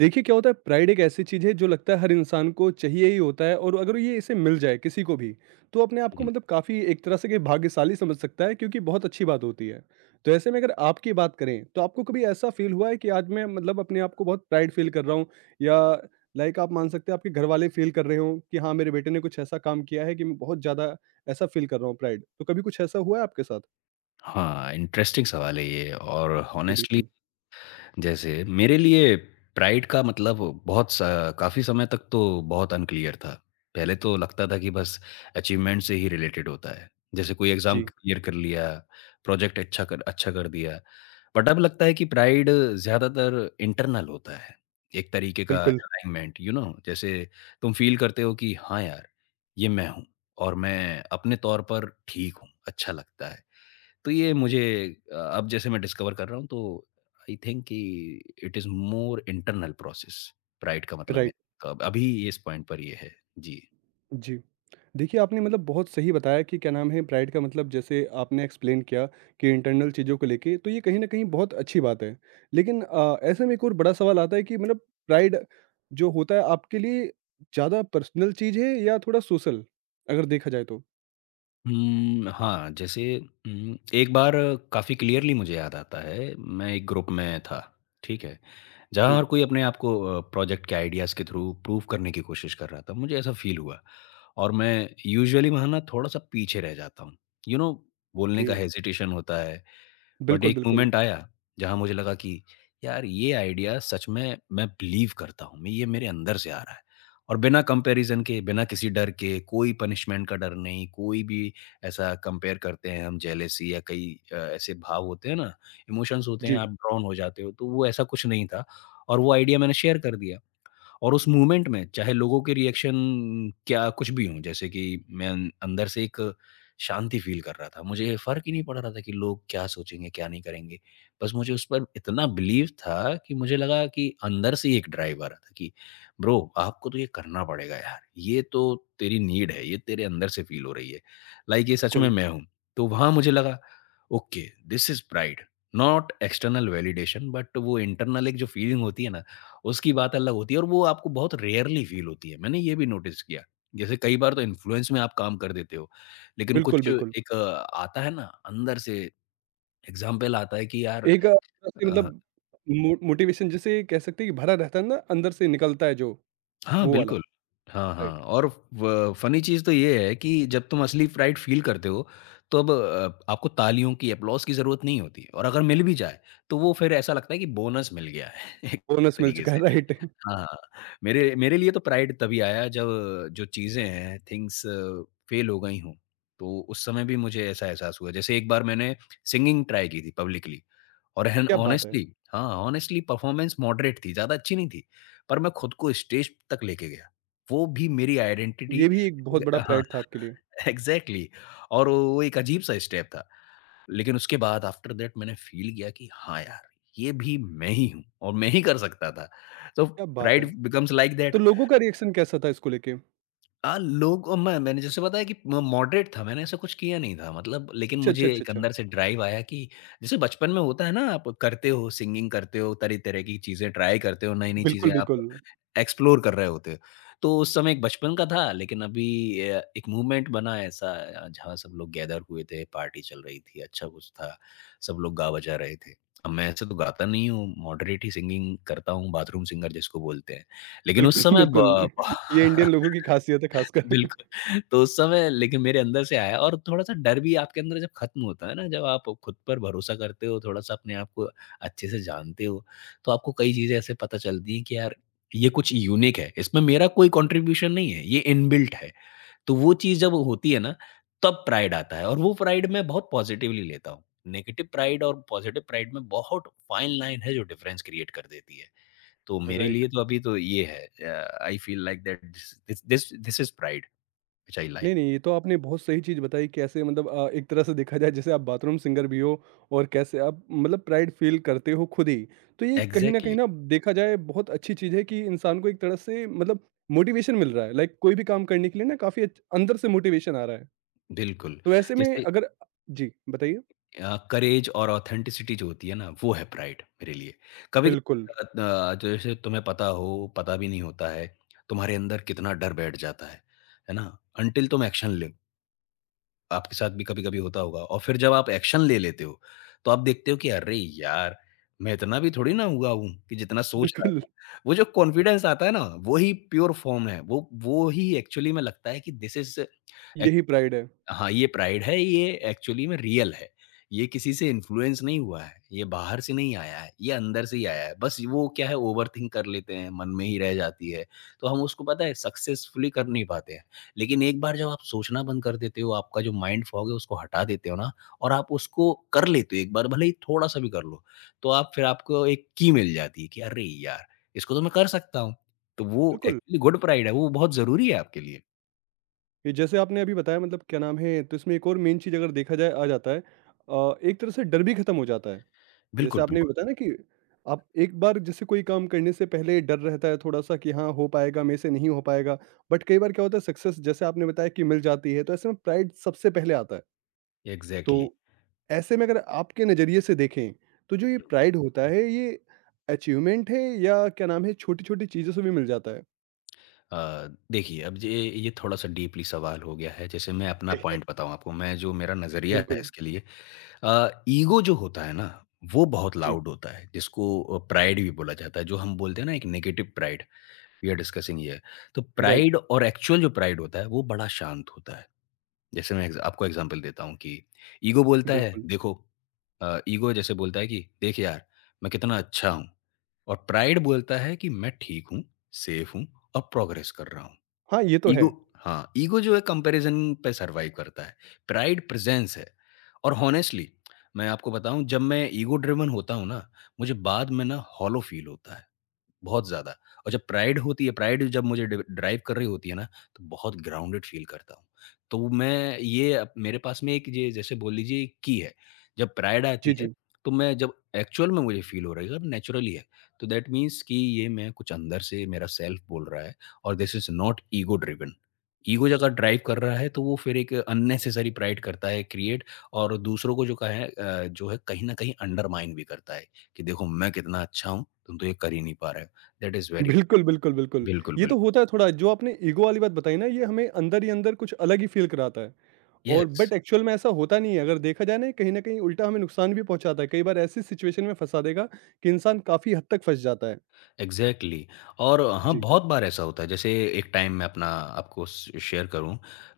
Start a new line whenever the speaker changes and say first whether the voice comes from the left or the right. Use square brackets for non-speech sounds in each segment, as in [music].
right: देखिए क्या होता है प्राइड एक ऐसी चीज़ है जो लगता है हर इंसान को चाहिए ही होता है और अगर ये इसे मिल जाए किसी को भी तो अपने आप को
left: हुँ।
right: मतलब काफ़ी एक तरह से कि भाग्यशाली समझ सकता है क्योंकि बहुत अच्छी बात होती है। तो ऐसे में अगर आपकी बात करें तो आपको कभी ऐसा फ़ील हुआ है कि आज मैं मतलब अपने आप को बहुत प्राइड फ़ील कर रहा हूँ या लाइक आप मान सकते हैं आपके घर वाले फ़ील कर रहे हों कि हाँ मेरे बेटे ने कुछ ऐसा काम किया है कि मैं बहुत ज़्यादा ऐसा फ़ील कर रहा हूँ प्राइड। तो कभी कुछ ऐसा हुआ है आपके साथ?
left: हाँ, इंटरेस्टिंग सवाल है ये और
right: जी
left: हॉनेस्टली
right: बिल्कुल।
left: जैसे मेरे लिए प्राइड का मतलब बहुत स काफ़ी समय तक तो बहुत अनक्लियर था। पहले तो लगता था कि बस अचीवमेंट से ही रिलेटेड होता है। जैसे कोई एग्ज़ाम
right: जी,
left: क्लियर कर लिया, प्रोजेक्ट अच्छा कर दिया। बट अब लगता है कि प्राइड ज़्यादातर इंटरनल होता है। एक तरीके का
right: बिल्कुल,
left: अलाइनमेंट यू नो जैसे तुम फ़ील करते हो कि हाँ यार, ये मैं हूँ और मैं अपने तौर पर ठीक हूँ, अच्छा लगता है। तो ये मुझे अब जैसे मैं डिस्कवर कर रहा हूँ तो आई थिंक कि it is more internal process, pride का मतलब
right: राइट।
left: मेरा अब अभी इस पॉइंट पर ये है। जी।
right: जी। देखिए, आपने मतलब बहुत सही बताया कि क्या नाम है प्राइड का मतलब जैसे आपने एक्सप्लेन किया कि इंटरनल चीज़ों को लेके तो ये कहीं न कहीं बहुत अच्छी बात है। लेकिन ऐसे में एक और बड़ा सवाल आता है कि मतलब प्राइड जो होता है आपके लिए ज़्यादा पर्सनल चीज़ है या थोड़ा सोशल अगर देखा जाए तो?
left: हुँ, हाँ, जैसे एक बार काफ़ी क्लियरली मुझे याद आता है, मैं एक ग्रुप में था, ठीक है? जहाँ
right: जी,
left: हर कोई अपने आप को प्रोजेक्ट के आइडियाज़ के थ्रू प्रूव करने की कोशिश कर रहा था, मुझे ऐसा फ़ील हुआ और मैं यूजुअली वहाँ ना थोड़ा-सा पीछे रह जाता हूँ। यू नो बोलने
right: ओके।
left: का हेजिटेशन होता है बट
right: बिल्कुल,
left: एक
right: बिल्कुल।
left: मोमेंट आया जहाँ मुझे लगा कि यार ये आइडिया सच में मैं बिलीव करता हूँ मैं ये मेरे अंदर से आ रहा है और बिना कंपैरिजन के बिना किसी डर के कोई पनिशमेंट का डर नहीं कोई भी ऐसा कंपेयर करते हैं हम जेलेसी या कई ऐसे भाव होते हैं ना इमोशंस होते हैं
right: जी,
left: आप ड्रॉन हो जाते हो तो वो ऐसा कुछ नहीं था और वो आइडिया मैंने शेयर कर दिया और उस मूवमेंट में चाहे लोगों के रिएक्शन क्या कुछ भी हों, जैसे कि मैं अंदर से एक शांति फ़ील कर रहा था। मुझे फ़र्क ही नहीं पड़ रहा था कि लोग क्या सोचेंगे, क्या नहीं करेंगे। बस मुझे उस पर इतना बिलीव था कि मुझे लगा कि अंदर से ही एक ड्राइव आ रहा था कि ब्रो आपको तो ये करना पड़ेगा यार। ये तो तेरी नीड है, ये तेरे अंदर से फ़ील हो रही है। लाइक ये सच में
right: बिल्कुल।
left: मैं हूँ। तो वहाँ मुझे लगा okay, this is pride, not external validation but वो इंटरनल एक जो फीलिंग होती है ना उसकी बात अलग होती है और वो आपको बहुत रेयरली फ़ील होती है। मैंने ये भी नोटिस किया। जैसे कई बार तो इन्फ्लुएंस में आप काम कर देते हो, लेकिन
right: बिल्कुल,
left: कुछ
right: बिल्कुल।
left: एक आता है ना अंदर से एग्ज़ाम्पल आता है कि यार
right: एक तरह से
left: अ
right: मतलब मो मोटिवेशन जिसे कह सकते हैं कि भरा रहता है ना अंदर से निकलता है जो,
left: हाँ,
right: वो वाला।
left: बिल्कुल। हाँ, हाँ
right: राइट।
left: और व फ़नी चीज़ तो ये है कि जब तुम असली प्राइड फ़ील करते हो, तो अब आपको तालियों की, एप्लॉज़ की ज़रूरत नहीं होती और अगर मिल भी जाए, तो वो फिर ऐसा लगता है कि बोनस मिल गया है [laughs] एक
right: बोनस मिल
left: तरीके
right: चुका
left: से।
right: है [laughs] राइट।
left: हाँ, हाँ। मेरे मेरे लिए तो प्राइड तभी आया जब जो चीज़ें हैं, थिंग्स फ़ेल हो गई हों, तो उस समय भी मुझे ऐसा एहसास हुआ। जैसे एक बार मैंने सिंगिंग ट्राई की थी पब्लिकली। और एंड
right: क्या बात है!
left: हॉनेस्टली हाँ, हॉनेस्टली परफॉर्मेंस मॉडरेट थी, ज़्यादा अच्छी नहीं थी, पर मैं खुद को स्टेज तक लेके गया। वो भी मेरी आइडेंटिटी
right: ये भी एक बहुत
left: ग
right: बड़ा
left: हाँ,
right: प्राइड था आपके लिए,
left: [laughs] एग्ज़ैक्टली और वो एक अजीब-सा स्टेप था। लेकिन उसके बाद आफ्टर दैट मैंने फ़ील किया कि हाँ यार, ये भी मैं ही हूँ और मैं ही कर सकता था। तो
right: क्या बात है!
left: Pride becomes like that.
right: तो लोगों का रिएक्शन कैसा था इसको लेके?
left: लोग और मैंने जैसे बताया कि म मॉडरेट था, मैंने ऐसा कुछ किया नहीं था मतलब लेकिन
right: अच्छा, अच्छा,
left: मुझे
right: अच्छा,
left: एक
right: अच्छा।
left: अंदर से ड्राइव आया कि जैसे बचपन में होता है ना, आप करते हो, सिंगिंग करते हो, तरह-तरह की चीज़ें ट्राई करते हो, नई-नई चीज़ें
right: बिल्कुल,
left: आप
right: बिल्कुल।
left: एक्सप्लोर कर रहे होते हो। तो उस समय एक बचपन का था लेकिन अभी एक मूवमेंट बना ऐसा जहाँ सब लोग गैदर हुए थे, पार्टी चल रही थी, अच्छा कुछ था, सब लोग गा बजा रहे थे। अब मैं ऐसे तो गाता नहीं हूँ, मॉडरेट ही सिंगिंग करता हूँ, बाथरूम सिंगर जिसको बोलते हैं। लेकिन उस
right: बिल्कुल, [laughs]
left: समय
right: बिल्कुल।
left: ब
right: ये
left: [laughs]
right: इंडियन लोगों की ख़ासियत है ख़ासकर।
left: बिल्कुल, तो उस समय लेकिन मेरे अंदर से आया और थोड़ा-सा डर भी आपके अंदर जब खत्म होता है ना, जब आप खुद पर भरोसा करते हो, थोड़ा-सा अपने आप को अच्छे से जानते हो, तो आपको कई चीज़ें ऐसे पता चलती हैं कि यार, ये कुछ यूनिक है, इसमें मेरा कोई कंट्रीब्यूशन नहीं है, ये इनबिल्ट है। तो वो चीज़ जब होती है ना, तब प्राइड आता है और वो प्राइड मैं बहुत पॉजिटिवली लेता हूँ। नेगेटिव प्राइड और पॉजिटिव प्राइड में बहुत फाइन लाइन है जो डिफरेंस क्रिएट कर देती है। तो मेरे
right: राइट।
left: लिए तो अभी तो ये है I feel like that this this this is pride. Which I
right: नहीं,
left: लाइक
right: नहीं, ये तो आपने बहुत सही चीज़ बताई कैसे मतलब एक तरह से देखा जाए जैसे आप बाथरूम सिंगर भी हो और कैसे आप मतलब प्राइड फ़ील करते हो खुद ही। तो ये कहीं न कहीं
left: एग्ज़ैक्टली,
right: ना देखा जाए बहुत अच्छी चीज़ है कि इंसान को एक तरह से मतलब मोटिवेशन मिल रहा है। लाइक कोई भी काम करने के लिए ना काफ़ी अच्छ अंदर से मोटिवेशन आ रहा है।
left: बिल्कुल।
right: तो ऐसे में
left: जैसे
right: अगर जी, बताइए?
left: करेज और ऑथेंटिसिटी जो होती है ना, वो है प्राइड मेरे लिए। कभी-कभी
right: बिल्कुल।
left: अ, द जैसे तुम्हें पता हो, पता भी नहीं होता है, तुम्हारे अंदर कितना डर बैठ जाता है ना? अनटिल तुम एक्शन ले आपके साथ भी कभी-कभी होता होगा और फिर जब आप एक्शन ले लेते हो, तो आप देखते हो कि अरे यार! मैं इतना भी थोड़ी ना हुआ हूँ कि जितना सोच रहा
right: बिल्कुल,
left: था। वो जो कॉन्फिडेंस आता है ना, वो ही प्योर फॉर्म है। वो ही एक्चुअली में लगता है कि दिस इज़
right: यही प्राइड है।
left: हाँ, ये प्राइड है, ये एक्चुअली में रियल है। ये किसी से इन्फ्लुएंस नहीं हुआ है, ये बाहर से नहीं आया है, ये अंदर से ही आया है। बस वो क्या है ओवरथिंक कर लेते हैं, मन में ही रह जाती है। तो हम उसको पता है सक्सेसफुली कर नहीं पाते हैं। लेकिन एक बार जब आप सोचना बंद कर देते हो, आपका जो माइंड फॉग है उसको हटा देते हो ना और आप उसको कर लेते हो एक बार, भले ही थोड़ा-सा भी कर लो। तो आप फिर आपको एक की मिल जाती है कि अरे यार! इसको तो मैं कर सकता हूँ। तो वो
right: बिल्कुल,
left: एक्चुअली गुड प्राइड है, वो बहुत ज़रूरी है आपके लिए।
right: ये जैसे आपने अभी बताया मतलब क्या नाम है, तो इसमें एक और मेन चीज़ अगर देखा जाए आ जाता है एक तरह से डर भी खत्म हो जाता है। जैसे
left: बिल्कुल,
right: आपने भी
left: बिल्कुल।
right: बताया ना कि आप एक बार जैसे कोई काम करने से पहले डर रहता है थोड़ा-सा कि हाँ, हो पाएगा, मेरे से नहीं हो पाएगा। बट कई बार क्या होता है सक्सेस जैसे आपने बताया कि मिल जाती है, तो ऐसे में प्राइड सबसे पहले आता है। तो
left: एग्ज़ैक्टली।
right: ऐसे में अगर आपके नज़रिए से देखें, तो जो ये प्राइड होता है ये अचीवमेंट है या क्या नाम है छोटी-छोटी चीज़ों से भी मिल जाता है?
left: देखिए अब ये थोड़ा-सा डीपली सवाल हो गया है। जैसे मैं अपना पॉइंट
right: [laughs]
left: बताऊँ आपको, मैं जो मेरा नज़रिया है
right: बिल्कुल,
left: इसके लिए ईगो जो होता है ना, वो बहुत
right: जी,
left: लाउड होता है, जिसको प्राइड भी बोला जाता है, जो हम बोलते हैं ना एक negative pride, we are discussing here. तो
right: राइट।
left: प्राइड और एक्चुअल जो प्राइड होता है, वो बड़ा शांत होता है। जैसे मैं एग्ज़ आपको एग्ज़ाम्पल देता हूँ कि ईगो बोलता है,
right: बिल्कुल।
left: देखो ईगो जैसे बोलता है कि, "देख यार, मैं कितना अच्छा हूँ।" और प्राइड बोलता है कि, "मैं ठीक हूँ, सेफ हूँ और प्रोग्रेस कर रहा हूँ।"
right: हाँ, ये तो है।
left: ईगो हाँ, ईगो जो है कंपैरिज़न पे सर्वाइव करता है। प्राइड प्रेज़ेंस है और हॉनेस्टली मैं आपको बताऊँ जब मैं ईगो ड्रिवन होता हूँ ना, मुझे बाद में ना हॉलो फ़ील होता है। बहुत ज़्यादा। और जब प्राइड होती है प्राइड जब मुझे डि ड्राइव कर रही होती है ना, तो बहुत ग्राउंडेड फ़ील करता हूँ। तो मैं ये अप मेरे पास में एक ये जैसे बोल लीजिए एक की है। जब प्राइड आती
right: जी,
left: है,
right: जी।
left: तो मैं जब एक्चुअल में मुझे फ़ील हो रही है और नेचुरली है, तो दैट मीन्स कि ये मैं कुछ अंदर से मेरा सेल्फ बोल रहा है और this is not ego driven. Ego अगर ड्राइव कर रहा है, तो वो फिर एक अननेसेसरी प्राइड करता है क्रिएट और दूसरों को जो का है जो है कहीं न कहीं अंडरमाइन भी करता है कि देखो मैं कितना अच्छा हूँ, तुम तो ये कर ही नहीं पा रहे हो। That is very bad.
right: बिल्कुल, बिल्कुल, बिल्कुल।
left: Wilful,
right: ये तो
left: wilful.
right: होता है थोड़ा जो आपने ईगो वाली बात बताई ना ये हमें अंदर ही अंदर कुछ अलग ही फ़ील कराता है और
left: Yes.
right: बट एक्चुअल में ऐसा होता नहीं है। अगर देखा जाए ना कहीं न कहीं उल्टा हमें नुकसान भी पहुँचाता है। कई बार ऐसी सिचुएशन में फँसा देगा कि इंसान काफ़ी हद तक फँस जाता है।
left: Exactly exactly. और हाँ
right: जी,
left: बहुत बार ऐसा होता है जैसे एक टाइम मैं अपना आपको शेयर करूं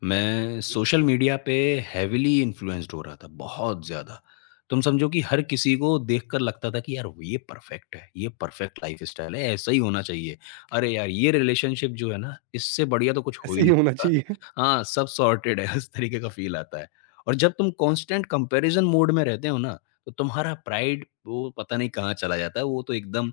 left: मैं सोशल मीडिया पे हैविली इन्फ्लुएंस्ड हो रहा था बहुत ज़्यादा तुम समझो कि हर किसी को देखकर लगता था कि यार वो ये परफेक्ट है ये परफेक्ट लाइफ स्टाइल है ऐसा ही होना चाहिए अरे यार ये रिलेशनशिप जो है ना इससे बढ़िया तो कुछ हो ही
right: ऐसे ही
left: नहीं
right: होना
left: सकता
right: चाहिए।
left: हाँ सब सॉर्टेड है उस तरीके का फील आता है और जब तुम कांस्टेंट कंपैरिजन मोड में रहते हो ना तो तुम्हारा प्राइड वो पता नहीं कहाँ चला जाता है वो तो एकदम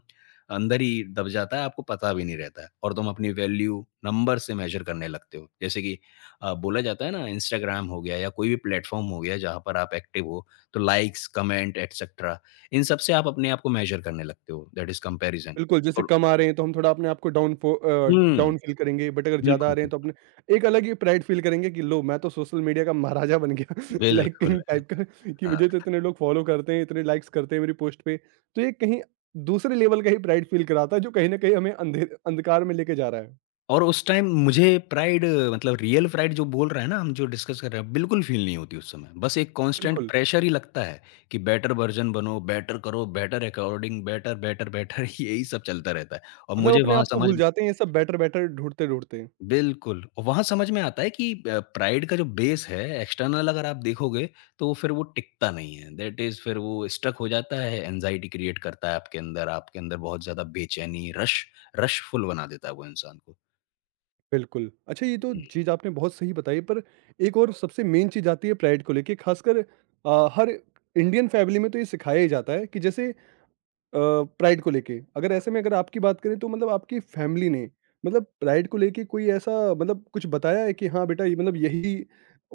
left: अंदर ही दब जाता है, आपको पता भी नहीं रहता है और तुम अपनी वैल्यू नंबर से मेज़र करने लगते हो। जैसे कि बोला जाता है ना इंस्टाग्राम हो गया या कोई भी प्लेटफ़ॉर्म हो गया जहाँ पर आप एक्टिव हो, तो लाइक्स, कमेंट एटसेट्रा इन सब से आप अपने आप को मेज़र करने लगते हो दैट इज़ कंपैरिज़न
right: बिल्कुल, जैसे
left: और
right: कम आ रहे हैं तो हम थोड़ा अपने आप को
left: हुँ,
right: डाउन फील करेंगे बट अगर ज़्यादा आ
left: बिल्कुल,
right: रहे हैं तो
left: बिल्कुल।
right: अपने एक अलग ही प्राइड फील करेंगे कि लो मैं तो सोशल मीडिया का महाराजा बन गया [laughs] लाइक
left: बिल्कुल।
right: किंग टाइप का कि
left: हाँ।
right: मुझे तो इतने लोग फॉलो करते हैं, इतने लाइक्स करते हैं मेरी पोस्ट पे। तो ये कहीं दूसरे लेवल का ही प्राइड फील कराता है जो कहीं न कहीं हमें अंधे अंधकार में लेके जा रहा है।
left: और उस टाइम मुझे प्राइड मतलब रियल प्राइड जो बोल रहे हैं ना हम जो डिस्कस कर रहे हैं, बिल्कुल फ़ील नहीं होती उस समय। बस एक कांस्टेंट
right: बिल्कुल,
left: प्रेशर ही लगता है कि बेटर वर्ज़न बनो, बेटर करो, better according better, better, better [laughs] यही सब चलता रहता है। और
right: मतलब
left: मुझे
right: अपने
left: वहाँ
right: आप को
left: समझ
right: भूल जाते हैं ये सब बेटर-बेटर ढूँढते-ढूँढते।
left: बिल्कुल, और वहाँ समझ में आता है कि प्राइड का जो बेस है एक्सटर्नल अगर आप देखोगे तो वो फिर वो टिकता नहीं है। दैट इज़ फिर वो स्टक हो जाता है, एंग्जायटी क्रिएट करता है आपके अंदर बहुत ज़्यादा बेचैनी, रश रशफुल बना देता है वो इंसान को।
right: बिल्कुल। अच्छा ये तो
left: हुँ।
right: चीज़ आपने बहुत सही बताई पर एक और सबसे मेन चीज़ आती है प्राइड को लेके ख़ासकर हर इंडियन फैमिली में तो ये सिखाया ही जाता है कि जैसे अ, प्राइड को लेके। अगर ऐसे में अगर आपकी बात करें तो मतलब आपकी फैमिली ने मतलब प्राइड को लेके कोई ऐसा मतलब कुछ बताया है कि हाँ बेटा ये मतलब यही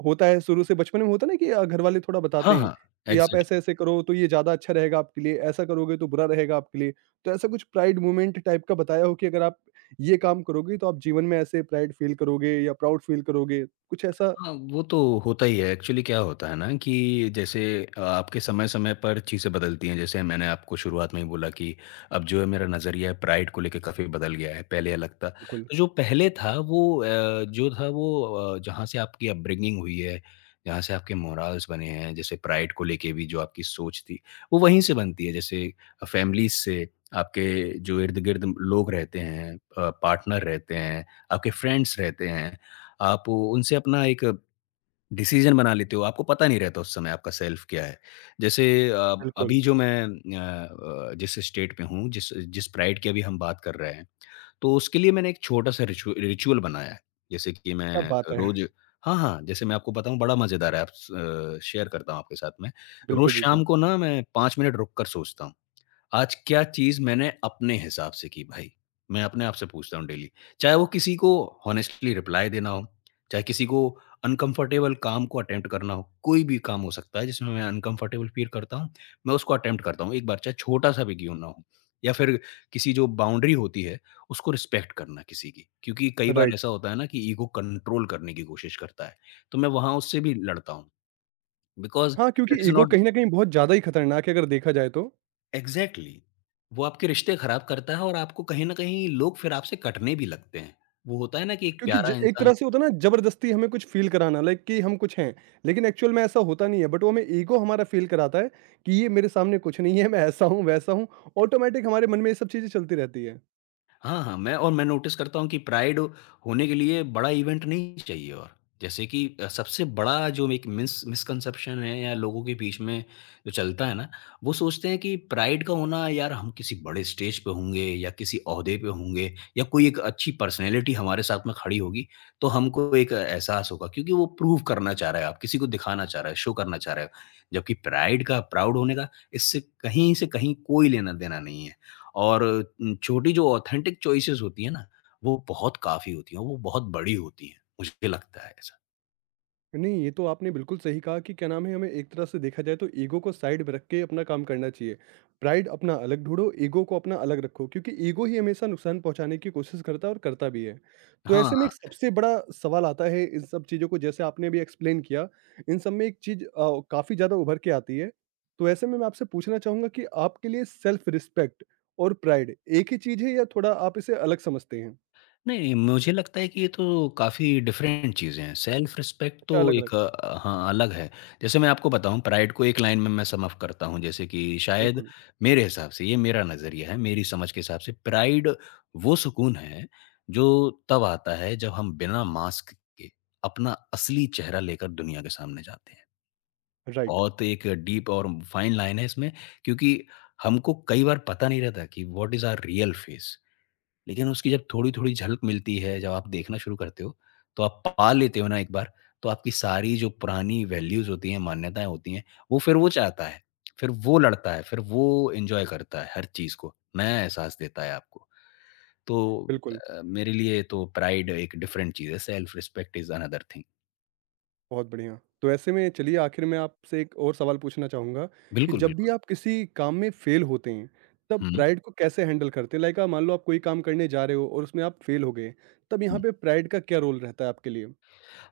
right: होता है शुरू से बचपन में होता है ना कि घर वाले थोड़ा
left: हाँ,
right: बताते हैं
left: हाँ।
right: कि आप
left: एग्ज़ैक्टली।
right: ऐसे-ऐसे करो तो ये ज़्यादा अच्छा रहेगा आपके लिए, ऐसा करोगे तो बुरा रहेगा आपके लिए। तो ऐसा कुछ प्राइड मोमेंट टाइप का बताया हो कि अगर आप ये काम करोगे तो आप जीवन में ऐसे प्राइड फ़ील करोगे या प्राउड फ़ील करोगे, कुछ ऐसा?
left: हाँ, वो तो होता ही है। एक्चुअली क्या होता है ना कि जैसे आपके समय-समय पर चीज़ें बदलती हैं। जैसे मैंने आपको शुरुआत में ही बोला कि अब जो है मेरा नज़रिया है प्राइड को लेके काफ़ी बदल गया है। पहले अलग था।
right: बिल्कुल,
left: तो जो पहले था वो जो था वो जहाँ से आपकी अपब्रिंगिंग हुई है, जहाँ से आपके मोराल्स बने हैं, जैसे प्राइड को लेके भी जो आपकी सोच थी, वो वहीं से बनती है। जैसे फैमिलीज़ से, आपके जो इर्द-गिर्द लोग रहते हैं, पार्टनर रहते हैं, आपके फ्रेंड्स रहते हैं, आप उनसे अपना एक डिसीज़न बना लेते हो, आपको पता नहीं रहता उस समय आपका सेल्फ क्या है। जैसे
right: बिल्कुल।
left: अभी जो मैं जिस स्टेट में हूँ, जिस जिस प्राइड की अभी हम बात कर रहे हैं, तो उसके लिए मैंने एक छोटा-सा रिचुअल बनाया है। जैसे कि
right: क्या
left: मैं
right: बात है!
left: रोज़
right: [laughs]
left: हाँ, हाँ, जैसे मैं आपको बताऊँ बड़ा मज़ेदार है आप स शेयर करता हूँ आपके साथ में। रोज़
right: बिल्कुल,
left: शाम
right: बिल्कुल।
left: को ना मैं 5 मिनट रुक कर सोचता हूँ। आज क्या चीज़ मैंने अपने हिसाब से की भाई? मैं अपने आप से पूछता हूँ डेली। चाहे वो किसी को हॉनेस्टली रिप्लाई देना हो, चाहे किसी को अनकम्फर्टेबल काम को अटेम्प्ट करना हो, कोई भी काम हो सकता है जिसमें मैं अनकम्फर्टेबल फ़ील करता हूँ, मैं उसको अटेम्प्ट करता हूँ एक बार चाहे छोटा-सा भी क्यों ना हो। या फिर किसी जो बाउंड्री होती है, उसको रिस्पेक्ट करना किसी की। क्योंकि कई बार
right: राइट।
left: ऐसा होता है ना कि ईगो कंट्रोल करने की कोशिश करता है। तो मैं वहाँ उससे भी लड़ता हूँ बिकॉज़
right: हाँ, क्योंकि
left: दैट इज़
right: ईगो
left: नॉट
right: कहीं न कहीं बहुत ज़्यादा ही खतरनाक है अगर देखा जाए तो।
left: एग्ज़ैक्टली। वो आपके रिश्ते खराब करता है और आपको कहीं न कहीं लोग फिर आपसे कटने भी लगते हैं। वो होता है ना कि एक
right: क्योंकि
left: प्यारा
right: ज एक
left: इंसान
right: तरह से होता है ना ज़बरदस्ती हमें कुछ फ़ील कराना लाइक कि हम कुछ हैं। लेकिन एक्चुअल में ऐसा होता नहीं है बट वो हमें ईगो हमारा फ़ील कराता है कि ये मेरे सामने कुछ नहीं है, मैं ऐसा हूँ, वैसा हूँ। ऑटोमैटिक हमारे मन में ये सब चीज़ें चलती रहती है।
left: हाँ, हाँ, मैं नोटिस करता हूँ कि प्राइड होने के लिए बड़ा इवेंट नहीं चाहिए और। जैसे कि सबसे बड़ा जो एक मिसकंसेप्शन है या लोगों के बीच में जो चलता है ना, वो सोचते हैं कि प्राइड का होना यार हम किसी बड़े स्टेज पे होंगे या किसी ओहदे पे होंगे या कोई एक अच्छी पर्सनैलिटी हमारे साथ में खड़ी होगी, तो हमको एक एहसास होगा क्योंकि वो प्रूव करना चाह रहा है, आप किसी को दिखाना चाह रहा है, शो करना चाह रहा है। जबकि प्राइड का, प्राउड होने का इससे कहीं से कहीं कोई लेना-देना नहीं है। और छोटी जो ऑथेंटिक चॉइसेस होती हैं ना, वो बहुत काफ़ी होती हैं, वो बहुत बड़ी होती हैं, मुझे लगता है ऐसा।
right: नहीं, ये तो आपने बिल्कुल सही कहा कि क्या नाम है, हमें एक तरह से देखा जाए तो ईगो को साइड में रख के अपना काम करना चाहिए। प्राइड अपना अलग ढूँढो, ईगो को अपना अलग रखो क्योंकि ईगो ही हमेशा नुकसान पहुँचाने की कोशिश करता है और करता भी है। तो
left: हाँ,
right: ऐसे में एक सबसे बड़ा सवाल आता है इन सब चीज़ों को जैसे आपने भी एक्सप्लेन किया, इन सब में एक चीज़ काफ़ी ज़्यादा उभर के आती है। तो ऐसे में मैं आपसे पूछना चाहूँगा कि आपके लिए सेल्फ रिस्पेक्ट और प्राइड एक ही चीज़ है या थोड़ा आप इसे अलग समझते हैं?
left: नहीं मुझे लगता है कि ये तो काफ़ी डिफरेंट चीज़ें हैं, सेल्फ रिस्पेक्ट तो
right: अच्छा अलग-अलग,
left: एक हाँ, अलग है। जैसे मैं आपको बताऊँ प्राइड को एक लाइन में मैं सम अप करता हूँ जैसे कि शायद
right: बिल्कुल,
left: मेरे हिसाब से, ये मेरा नज़रिया है, मेरी समझ के हिसाब से प्राइड वो सुकून है, जो तब आता है जब हम बिना मास्क के अपना असली चेहरा लेकर दुनिया के सामने जाते हैं।
right: राइट,
left: बहुत एक डीप और फाइन लाइन है इसमें क्योंकि हमको कई बार पता नहीं रहता कि what is our real face. लेकिन उसकी जब थोड़ी-थोड़ी झलक मिलती है, जब आप देखना शुरू करते हो, तो आप पा लेते हो ना एक बार, तो आपकी सारी जो पुरानी वैल्यूज़ होती हैं, मान्यताएँ होती हैं, वो फिर वो चाहता है, फिर वो लड़ता है, फिर वो एन्जॉय करता है हर चीज़ को, नया एहसास देता है आपको। तो
right: बिल्कुल।
left: मेरे लिए तो प्राइड एक डिफरेंट चीज़ है, self respect is another thing.
right: बहुत बढ़िया। तो ऐसे में चलिए आखिर में आपसे एक और सवाल पूछना चाहूँगा कि
left: बिल्कुल,
right: जब भी
left: बिल्कुल।
right: आप किसी काम में फ़ेल होते हैं, तब
left: हुँ, हुँ।
right: प्राइड को कैसे हैंडल करते हैं? लाइक मान लो आप कोई काम करने जा रहे हो और उसमें आप फ़ेल हो गए, तब यहाँ पे प्राइड का क्या रोल रहता है आपके लिए?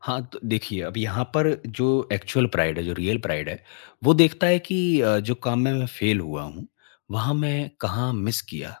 left: हाँ, तो देखिए, अब यहाँ पर जो एक्चुअल प्राइड है, जो रियल प्राइड है, वो देखता है कि जो काम में मैं फेल हुआ हूँ, वहाँ मैं कहाँ मिस किया।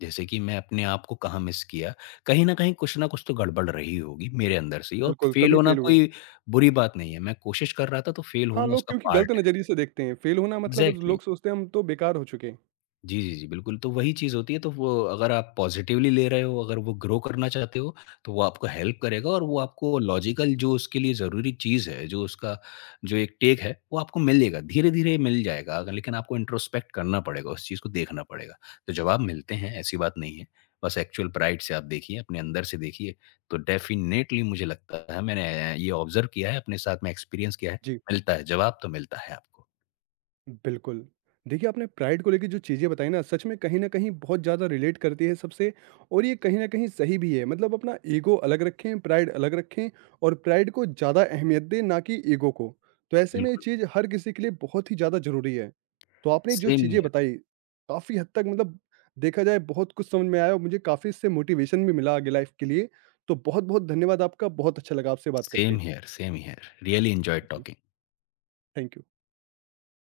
left: जैसे कि मैं अपने आप को कहाँ मिस किया। कहीं न कहीं कुछ न कुछ तो गड़बड़ रही होगी मेरे अंदर से ही और
right: बिल्कुल,
left: फेल
right: तभी
left: होना
right: फ़ेल हुए।
left: कोई बुरी बात नहीं है। मैं कोशिश कर रहा था, तो फेल
right: हाँ,
left: होना
right: लोग
left: उसका
right: क्योंकि गलत
left: पार्ट है।
right: नज़रिए से देखते हैं, फ़ेल होना मतलब
left: एग्ज़ैक्टली।
right: लोग सोचते हैं हम तो बेकार हो चुके हैं।
left: जी, जी, जी, बिल्कुल, तो वही चीज़ होती है तो वो अगर आप पॉज़िटिवली ले रहे हो, अगर वो ग्रो करना चाहते हो, तो वो आपको हेल्प करेगा और वो आपको लॉजिकल जो उसके लिए ज़रूरी चीज़ है, जो उसका जो एक टेक है, वो आपको मिलेगा, धीरे-धीरे मिल जाएगा अगर लेकिन आपको इंट्रोस्पेक्ट करना पड़ेगा, उस चीज़ को देखना पड़ेगा। तो जवाब मिलते हैं, ऐसी बात नहीं है, बस एक्चुअल प्राइड से आप देखिए, अपने अंदर से देखिए, तो डेफ़िनेटली मुझे लगता है मैंने ये ऑब्ज़र्व किया है, अपने साथ में एक्सपीरियंस किया है,
right: जी।
left: मिलता है, जवाब तो मिलता है आपको।
right: बिल्कुल। देखिए, आपने प्राइड को लेके जो चीज़ें बताई ना, सच में कहीं न कहीं बहुत ज़्यादा रिलेट करती है सबसे और ये कहीं न कहीं सही भी है। मतलब अपना ईगो अलग रखें, प्राइड अलग रखें और प्राइड को ज़्यादा अहमियत दें, ना कि ईगो को। तो ऐसे में ये
left: बिल्कुल,
right: चीज़ हर किसी के लिए बहुत ही ज़्यादा ज़रूरी है। तो आपने जो
left: सेम
right: चीज़ें बताई, काफ़ी हद तक मतलब देखा जाए बहुत कुछ समझ में आया और मुझे काफ़ी इससे मोटिवेशन भी मिला आगे लाइफ़ के लिए। तो बहुत-बहुत धन्यवाद आपका, बहुत अच्छा लगा आपसे बात करके।
left: Same here, same here. Really enjoyed
right: जी,
left: talking।
right: Thank you.